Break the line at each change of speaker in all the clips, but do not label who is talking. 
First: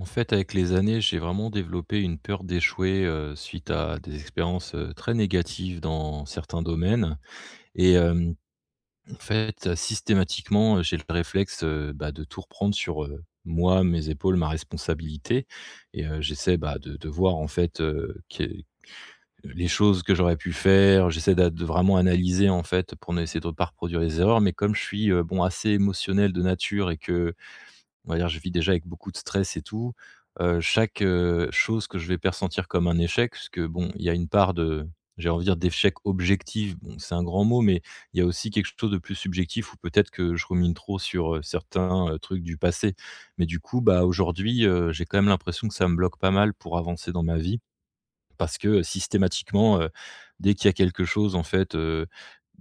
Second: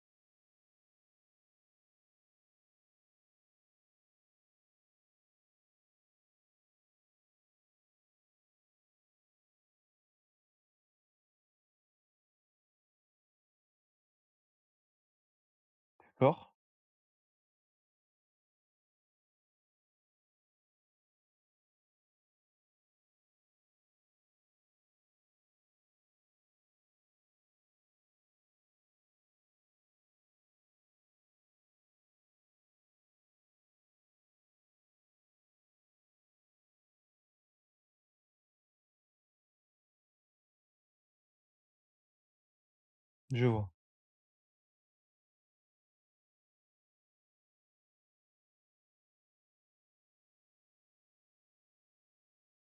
En fait, avec les années, j'ai vraiment développé une peur d'échouer, suite à des expériences, très négatives dans certains domaines et en fait, systématiquement, j'ai le réflexe, bah, de tout reprendre sur, moi, mes épaules, ma responsabilité et
D'accord,
j'essaie, bah, de voir, en fait, qu'est les choses que j'aurais pu faire. J'essaie d'a de vraiment analyser, en fait, pour ne essayer de ne pas reproduire les erreurs, mais comme je suis, bon, assez émotionnel de nature et que, on va dire, je vis déjà avec beaucoup de stress et tout. Chaque chose que je vais pressentir comme un échec, parce que bon, il y a une part de, j'ai envie de dire, d'échec objectif, bon, c'est un grand mot, mais il y a aussi quelque chose de plus subjectif où peut-être que je rumine trop sur certains trucs du passé.
je
Mais du
vois.
coup, bah, aujourd'hui, j'ai quand même l'impression que ça me bloque pas mal pour avancer dans ma vie, parce que, systématiquement, dès qu'il y a quelque chose, en fait,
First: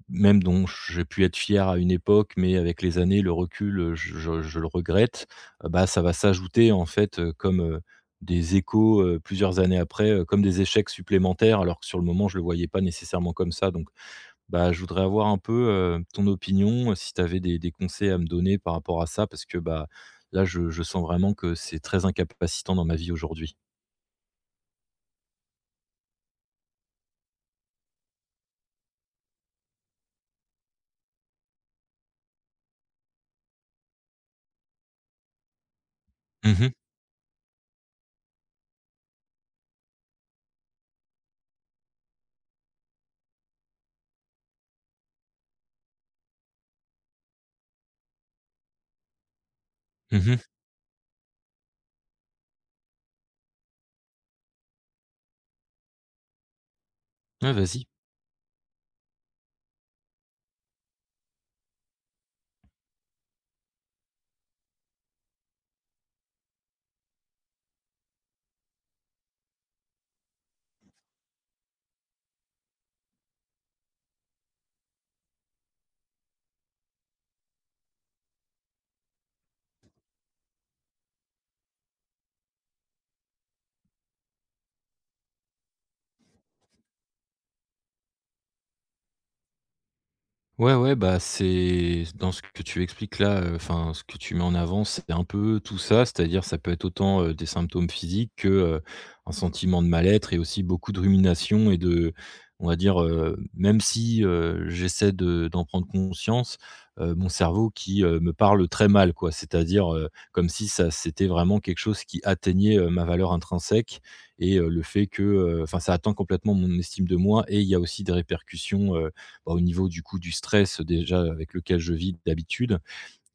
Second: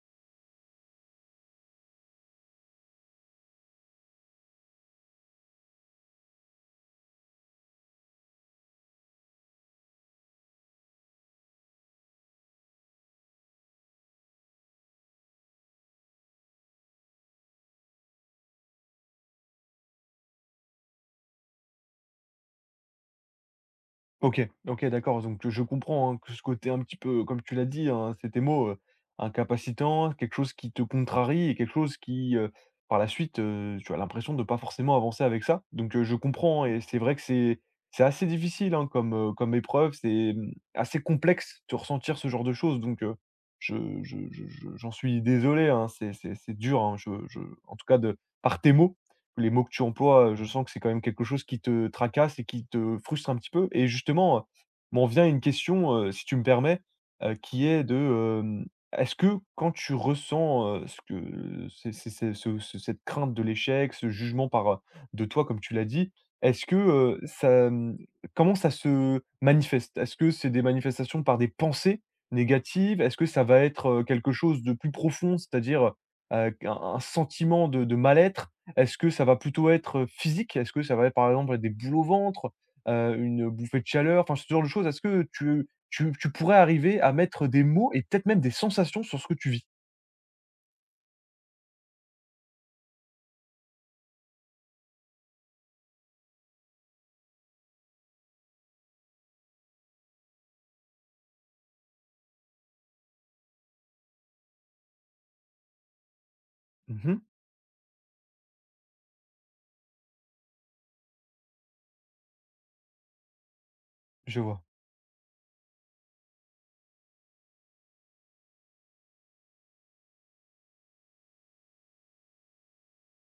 même dont j'ai pu être fier à une époque, mais avec les années, le recul, je le regrette, bah, ça va s'ajouter, en fait, comme, des échos, plusieurs années après, comme des échecs supplémentaires, alors que sur le moment, je ne le voyais pas nécessairement comme ça, donc bah, je voudrais avoir un peu, ton opinion, si tu avais des conseils à me donner par rapport à ça, parce que, bah, là, je sens vraiment que c'est très incapacitant dans ma vie aujourd'hui.
OK, OK, d'accord, donc je comprends, hein, que ce côté un petit peu, comme tu l'as dit, hein, c'est tes mots, incapacitant, quelque chose qui te contrarie et quelque chose qui, par la suite, tu as l'impression de ne pas forcément avancer avec ça. Donc je
Mmh
comprends
mh.
et c'est vrai que c'est assez difficile, hein, comme, comme épreuve, c'est, mmh, assez complexe de ressentir ce genre de choses donc je je j'en suis désolé, hein, c'est dur, hein, je en tout cas de par tes mots, les mots que tu emploies,
Mmh.
je sens que c'est quand même quelque chose qui te tracasse et qui te frustre un petit peu et justement, m'en vient une question, si tu me permets,
Ouais,
qui est
vas-y.
de, hem, est-ce que quand tu ressens, ce que c'est ce cette crainte de l'échec, ce jugement par, de toi comme tu l'as dit, est-ce que, ça, mmh, comment ça se manifeste? Est-ce que c'est des manifestations par des pensées négatives? Est-ce que ça va être, quelque chose de plus profond, c'est-à-dire, un un sentiment de mal-être? Est-ce que ça va plutôt être, physique? Est-ce que ça va être, par exemple, des boules au ventre, une bouffée de chaleur, enfin, ce genre de choses? Est-ce que tu pourrais arriver à mettre des mots et peut-être même des sensations sur ce que tu vis?
Ouais, ouais, bah, c'est dans ce que tu expliques là, enfin, ce que tu mets en avant, c'est un peu tout ça, c'est-à-dire ça peut être autant, des symptômes physiques que, un sentiment de mal-être, et aussi beaucoup de rumination et de, on va dire, même si, j'essaie de d'en prendre conscience,
Mmh.
mon cerveau qui, me parle très mal, quoi. C'est-à-dire, comme si ça c'était vraiment quelque chose qui atteignait, ma valeur intrinsèque,
Je
et
vois,
le fait que, enfin, ça atteint complètement mon estime de moi, et il y a aussi des répercussions, bah, au niveau du coup du stress déjà avec lequel je vis d'habitude.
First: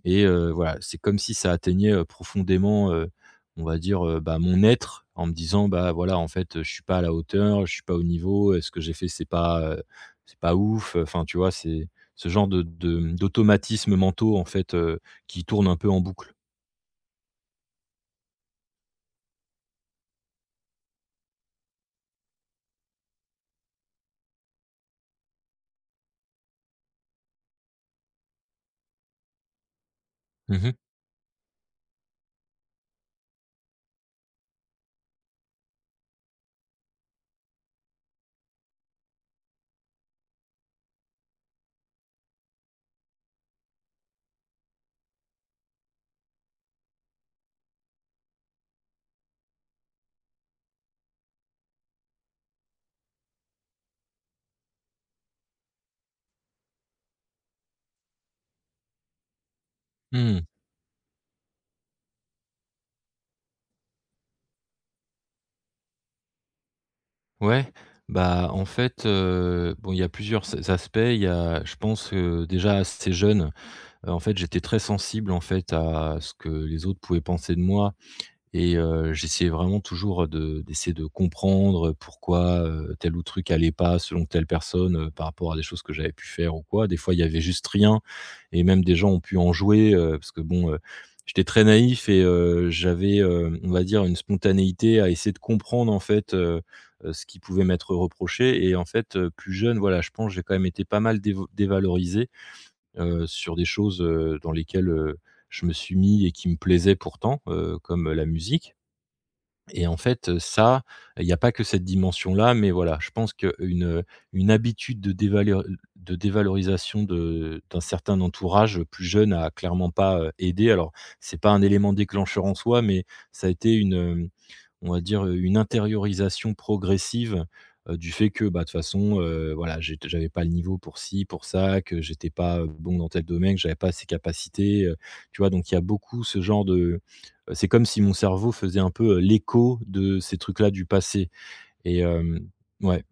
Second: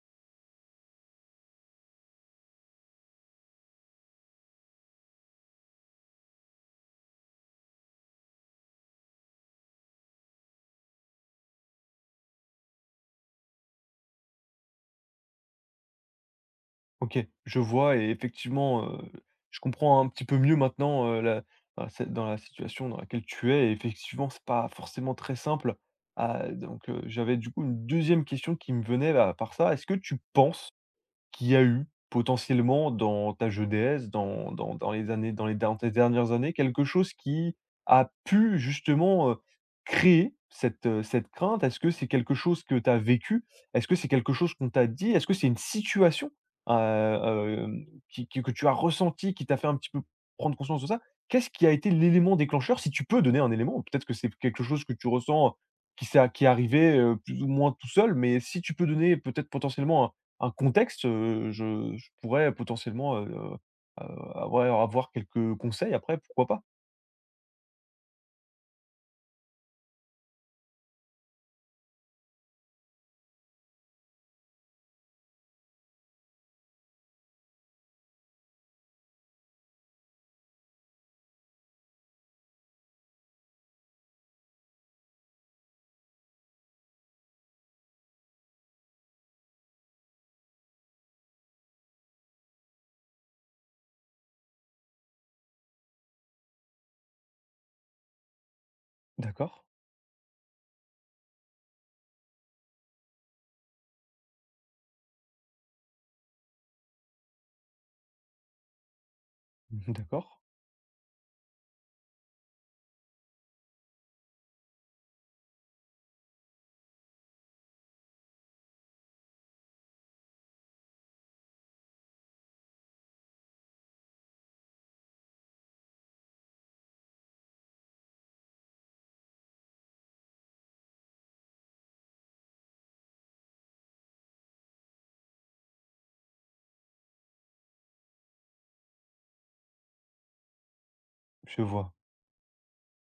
Et voilà, c'est comme si ça atteignait, profondément, on va dire, bah, mon être en me disant: «Bah, voilà, en fait, je suis pas à la hauteur, je suis pas au niveau, ce que j'ai fait, c'est pas ouf». Enfin, tu vois, c'est ce genre de d'automatismes mentaux, en fait, qui tournent un peu en boucle.
OK, je vois et effectivement, je comprends un petit peu mieux maintenant, la dans cette dans la situation dans laquelle tu es et effectivement, c'est pas forcément très simple. Ah, donc j'avais du coup une deuxième question qui me venait, bah, par ça. Est-ce que tu
Mmh
penses
mh.
qu'il y a eu potentiellement dans ta jeunesse, dans dans dans les années dans les dans tes dernières années, quelque chose qui a pu justement, créer cette, cette crainte? Est-ce que c'est quelque chose que tu as vécu? Est-ce que c'est quelque chose qu'on t'a dit? Est-ce que c'est une situation, qui que tu as ressentie, qui t'a fait un petit peu prendre conscience de ça? Qu'est-ce qui a été l'élément déclencheur? Si tu peux donner un élément, peut-être que c'est quelque chose que tu ressens, qui est arrivé, plus ou moins tout seul, mais si tu peux donner peut-être potentiellement
Mmh.
un contexte, je pourrais potentiellement, ouais, avoir quelques conseils après, pourquoi pas?
Ouais, bah, en fait, bon, il y a plusieurs s aspects. Il y a, je pense, déjà assez jeune. En fait, j'étais très sensible, en fait, à ce que les autres pouvaient penser de moi, et j'essayais vraiment toujours de d'essayer de comprendre pourquoi, tel ou truc allait pas selon telle personne, par rapport à des choses que j'avais pu faire ou quoi. Des fois, il y avait juste rien, et même des gens ont pu en jouer, parce que bon, j'étais très naïf, et j'avais, on va dire, une spontanéité à essayer de comprendre, en fait, ce qui pouvait m'être reproché, et en fait, plus
D'accord,
jeune, voilà, je pense que j'ai quand même été pas mal dévo dévalorisé sur des choses, dans lesquelles, je me suis mis et qui me plaisaient pourtant, comme la musique. Et, en
d'accord,
fait, ça, il n'y a pas que cette dimension-là, mais voilà, je pense qu'une, une habitude de dévaleur de dévalorisation de d'un certain entourage plus jeune a clairement pas, aidé. Alors, c'est pas un élément déclencheur en soi, mais ça a été une, on va dire, une intériorisation progressive, du fait que, bah, de toute façon, voilà, j'avais pas le niveau pour ci, pour ça, que j'étais pas bon dans tel domaine, que j'avais pas ces capacités, tu vois? Donc il y a beaucoup ce genre de c'est comme si mon cerveau faisait un peu, l'écho de ces trucs-là du passé,
je vois.
et hem ouais.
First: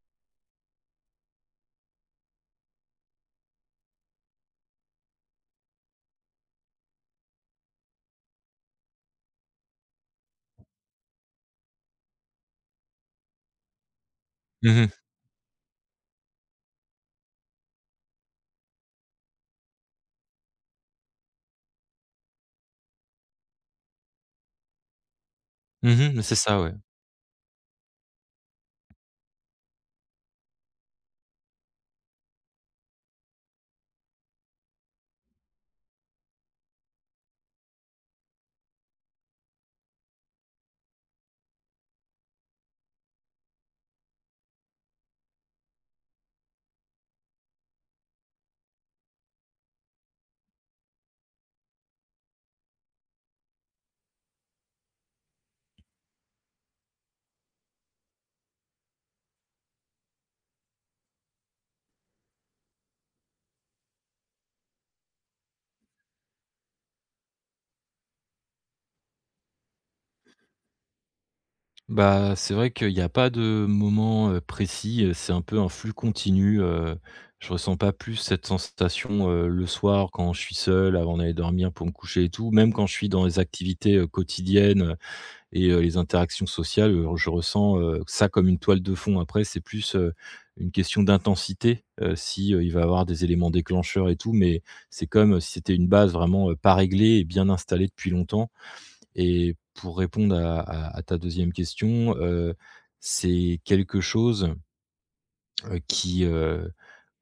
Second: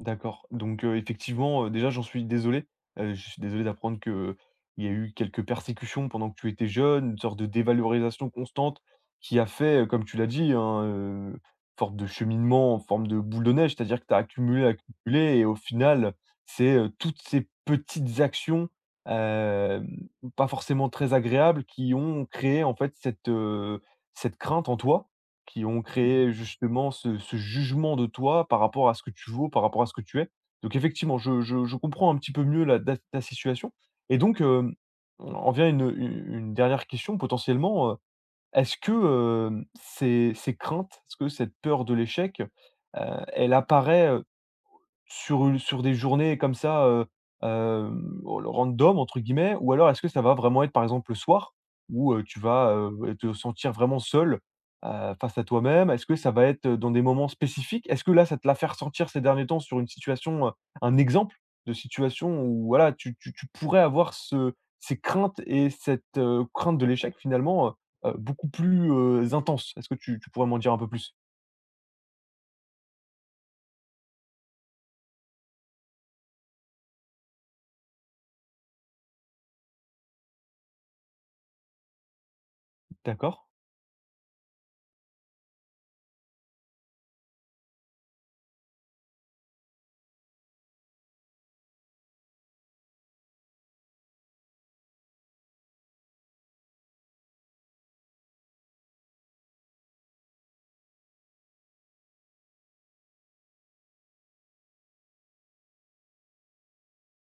D'accord. Donc, effectivement, déjà j'en suis désolé. Je suis désolé d'apprendre que il y a eu quelques persécutions pendant que tu étais jeune, une sorte de dévalorisation constante qui a fait, comme tu l'as dit, hein, forme de cheminement en forme de boule de neige. C'est-à-dire que tu as accumulé,
Mmh mh.
accumulé et au final, c'est, toutes ces petites actions, hem, pas forcément très agréables qui ont créé en fait cette, cette crainte en toi qui ont
Mmh.
créé
C'est ça, ouais.
justement ce jugement de toi par rapport à ce que tu vaux, par rapport à ce que tu es. Donc effectivement, je comprends un petit peu mieux la da ta situation et donc, on en vient à une dernière question potentiellement, est-ce que, ces craintes, est-ce que cette peur de l'échec, elle apparaît, sur des journées comme ça, «random» entre guillemets ou alors est-ce que ça va vraiment être par exemple le soir où, tu vas, te sentir vraiment seul, face à toi-même? Est-ce que ça va être, dans des moments spécifiques? Est-ce que là, ça te l'a fait ressentir ces derniers temps sur une situation, un exemple de situation où voilà, tu pourrais avoir ce ces craintes et cette, crainte de l'échec finalement, beaucoup plus, intense? Est-ce que tu pourrais m'en dire un peu plus?
Bah, c'est vrai qu'il y a pas de moment, précis, c'est un peu un flux continu, je ressens pas plus cette sensation, le soir quand je suis seul avant d'aller dormir pour me coucher et tout. Même quand je suis dans les
D'accord,
activités, quotidiennes, et les interactions sociales, je ressens, ça comme une toile de fond. Après, c'est plus, une question d'intensité, si, il va y avoir des éléments déclencheurs et tout, mais c'est comme si c'était une base vraiment, pas réglée et bien installée depuis longtemps, et pour répondre à ta deuxième question, c'est quelque chose, qui,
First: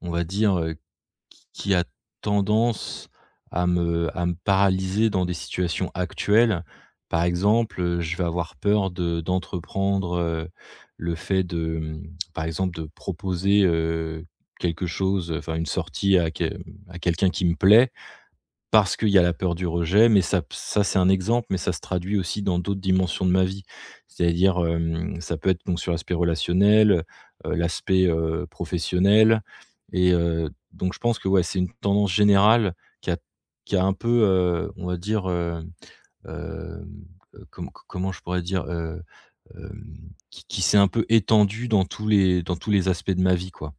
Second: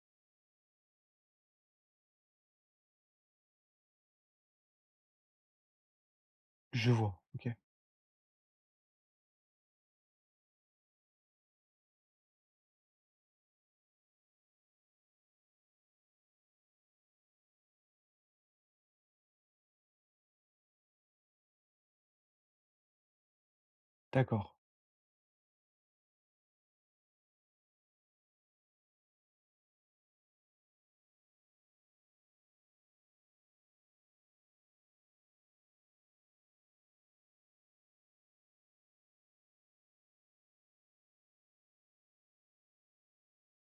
on va dire, qui a tendance à me paralyser dans des situations actuelles.
je vois.
Par
OK,
exemple, je vais avoir peur de d'entreprendre, le fait de, par exemple, de proposer, quelque chose, enfin une sortie à quelqu'un qui me plaît, parce qu'il y a la peur du rejet, mais ça, c'est un exemple, mais ça se traduit aussi dans d'autres dimensions de ma vie.
d'accord.
C'est-à-dire, ça peut être donc sur l'aspect relationnel, l'aspect, professionnel, et donc je pense que, ouais, c'est une tendance générale qui a qui a un peu, on va dire, hem, comment je pourrais dire? Hem, qui s'est un peu étendue dans tous les aspects de ma vie, quoi.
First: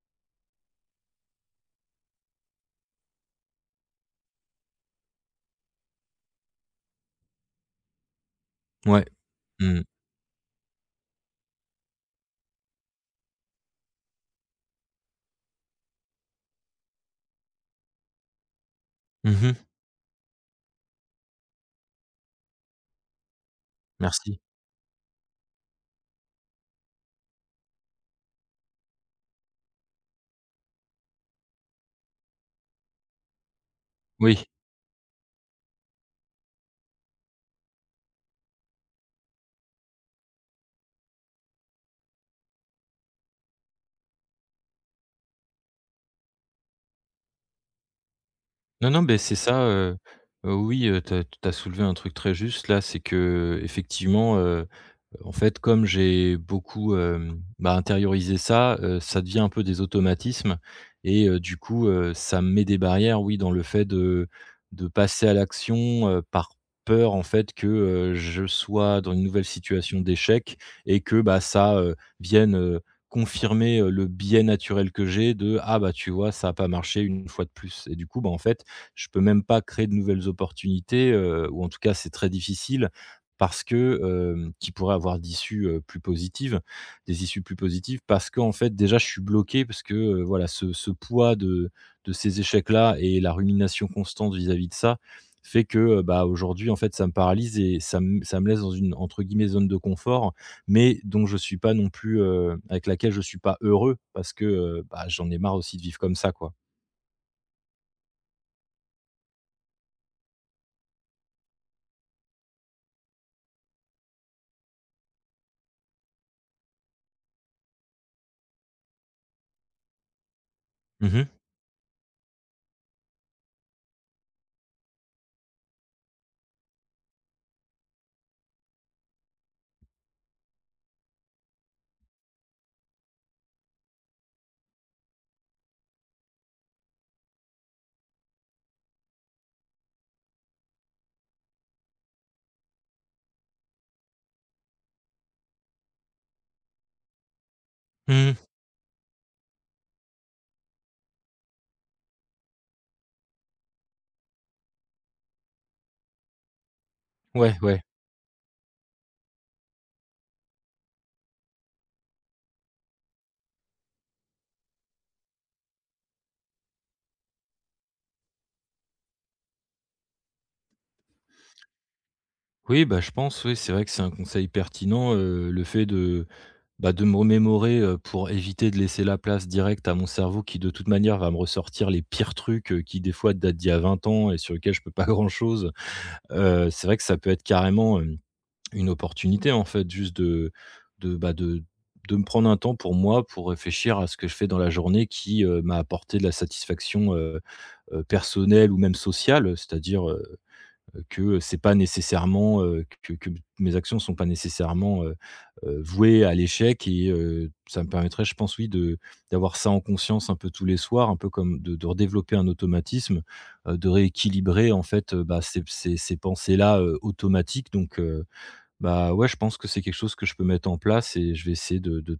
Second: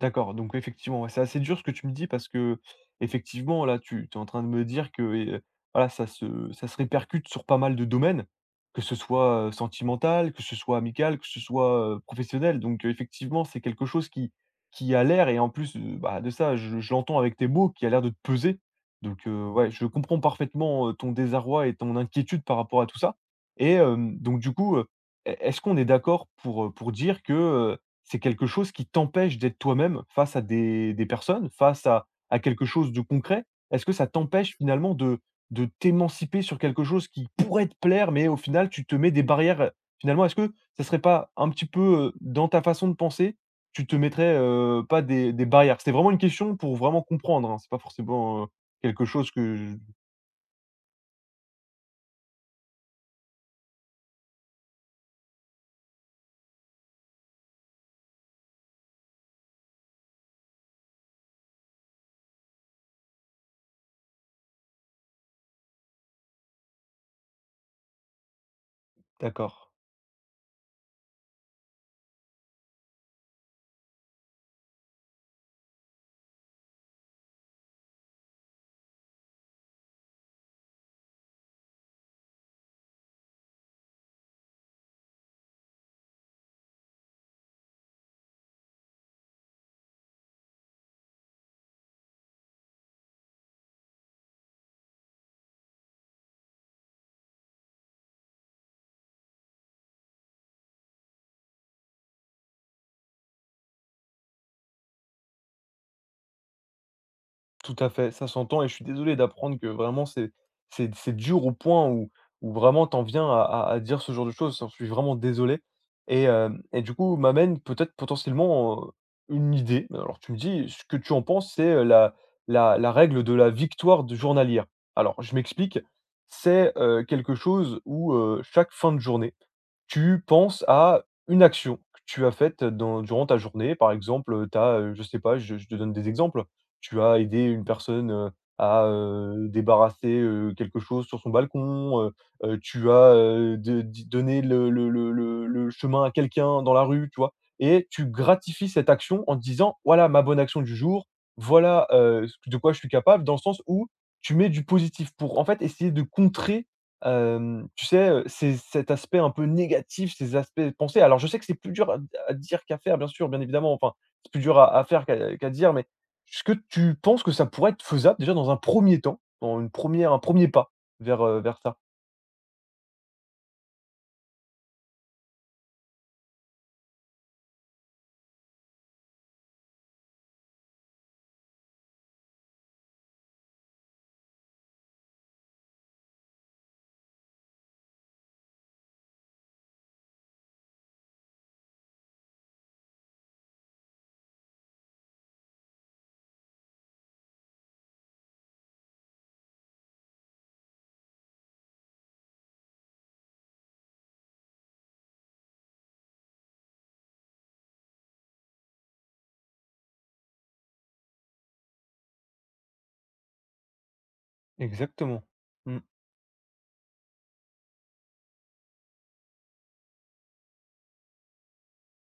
D'accord, donc effectivement, ouais, c'est assez dur ce que tu me dis parce que, effectivement, là, tu es en train de me dire que, voilà, ça se répercute sur pas mal de domaines, que ce
Ouais.
soit,
Mmh.
sentimental, que ce soit amical, que ce soit, professionnel. Donc, effectivement, c'est quelque chose qui a l'air et en plus, bah, de ça, je l'entends avec tes mots, qui a l'air de te peser. Donc,
Mmh.
ouais, je comprends parfaitement, ton désarroi et ton inquiétude par rapport à tout ça. Et
Merci.
donc du coup, est-ce qu'on est d'accord pour dire que, c'est quelque chose qui t'empêche d'être toi-même face à des personnes, face à quelque chose de concret? Est-ce que ça
Oui.
t'empêche finalement de t'émanciper sur quelque chose qui pourrait te plaire, mais au final tu te mets des barrières, heu? Finalement, est-ce que ça serait pas un petit peu, dans ta façon de penser, tu te mettrais, pas des barrières? C'était vraiment une question pour vraiment comprendre, hein, c'est pas forcément,
Non, non,
quelque
ben
chose
c'est
que
ça,
je-
oui, tu as soulevé un truc très juste là, c'est que effectivement, en fait, comme j'ai beaucoup, bah, intériorisé ça, ça devient un peu des automatismes, et du coup, ça me met des barrières, oui, dans le fait de passer à l'action, par peur, en fait, que, je sois dans une nouvelle
d'accord.
situation d'échec, et que, bah, ça, vienne, confirmer, le biais naturel que j'ai de: «Ah, bah, tu vois, ça a pas marché une fois de plus», et du coup, bah, en fait, je peux même pas créer de nouvelles opportunités, ou en tout cas, c'est très difficile parce que, qui pourrait avoir d'issues, plus positives des issues plus positives parce qu'en fait, déjà, je suis bloqué parce que, voilà, ce poids de ces échecs-là et la rumination constante vis-à-vis de ça fait que, bah, aujourd'hui, en fait, ça me paralyse et ça me laisse dans une, entre guillemets, «zone de confort», mais dont je suis pas non plus, avec laquelle je suis pas heureux, parce que, bah, j'en ai marre aussi de vivre comme ça, quoi.
Tout à fait, ça s'entend et je suis désolé d'apprendre que vraiment c'est dur au point où vraiment t'en viens à dire ce genre de choses. J'en suis vraiment désolé et hem et du coup m'amène peut-être potentiellement, une idée. Alors tu me dis ce que tu
Mmh
en
mh.
penses, c'est, la règle de la victoire de journalière. Alors je m'explique, c'est, quelque chose où, chaque fin de journée tu penses à une action que tu as faite dans durant ta journée. Par exemple, tu as, je sais pas, je te donne des exemples. Tu as aidé une personne, à, débarrasser, quelque chose sur son balcon, tu as, de di donné le chemin à quelqu'un dans la rue, tu vois? Et tu
Mmh.
gratifies cette action en te disant: «Voilà ma bonne action du jour, voilà, ce de quoi je suis capable». Dans le sens où tu mets du positif pour, en fait, essayer de contrer.
Ouais, ouais.
Tu sais, c'est cet aspect un peu négatif, ces aspects pensés. Alors je sais que c'est plus dur à dire qu'à faire bien sûr, bien évidemment, enfin, c'est plus dur à faire qu'à dire, mais est-ce que tu penses que ça pourrait être faisable déjà dans un premier temps, dans une première, un premier pas vers, vers ça?
Oui, bah, je pense oui, c'est vrai que c'est un conseil pertinent, le fait de bah, de me remémorer, pour éviter de laisser la place directe à mon cerveau qui, de toute manière, va me ressortir les pires trucs, qui, des fois, datent d'il y a 20 ans, et sur lesquels je peux pas grand-chose. C'est vrai que ça peut être carrément, une opportunité, en fait, juste bah, de me prendre un temps pour moi, pour réfléchir à ce que je fais dans la journée qui, m'a apporté de la satisfaction, personnelle ou même sociale, c'est-à-dire, que c'est pas nécessairement, que mes actions sont pas nécessairement, vouées à l'échec, et ça me permettrait, je pense, oui, de d'avoir ça en conscience un peu tous les soirs, un peu comme de redévelopper un automatisme, de rééquilibrer en fait,
Exactement.
bah, ces
Mmh.
ces ces pensées-là, automatiques, donc bah, ouais, je pense que c'est quelque chose que je peux mettre en place, et je vais essayer de,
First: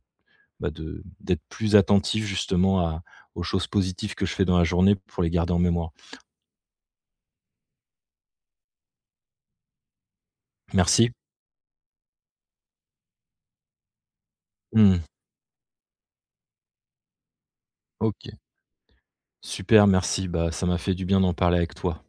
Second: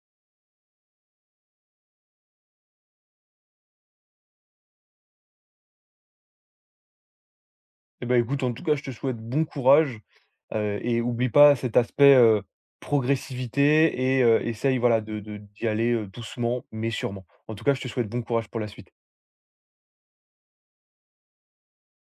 bah, de d'être plus attentif justement à aux choses positives que je fais dans la journée pour les garder en mémoire.
Et bah, écoute, en tout cas, je te souhaite bon courage, et
Merci.
oublie pas cet aspect, progressivité et essaye
Mmh.
voilà de d'y aller, doucement mais sûrement. En tout cas, je te souhaite bon
OK.
courage pour la suite.
Super, merci. Bah, ça m'a fait du bien d'en parler avec toi.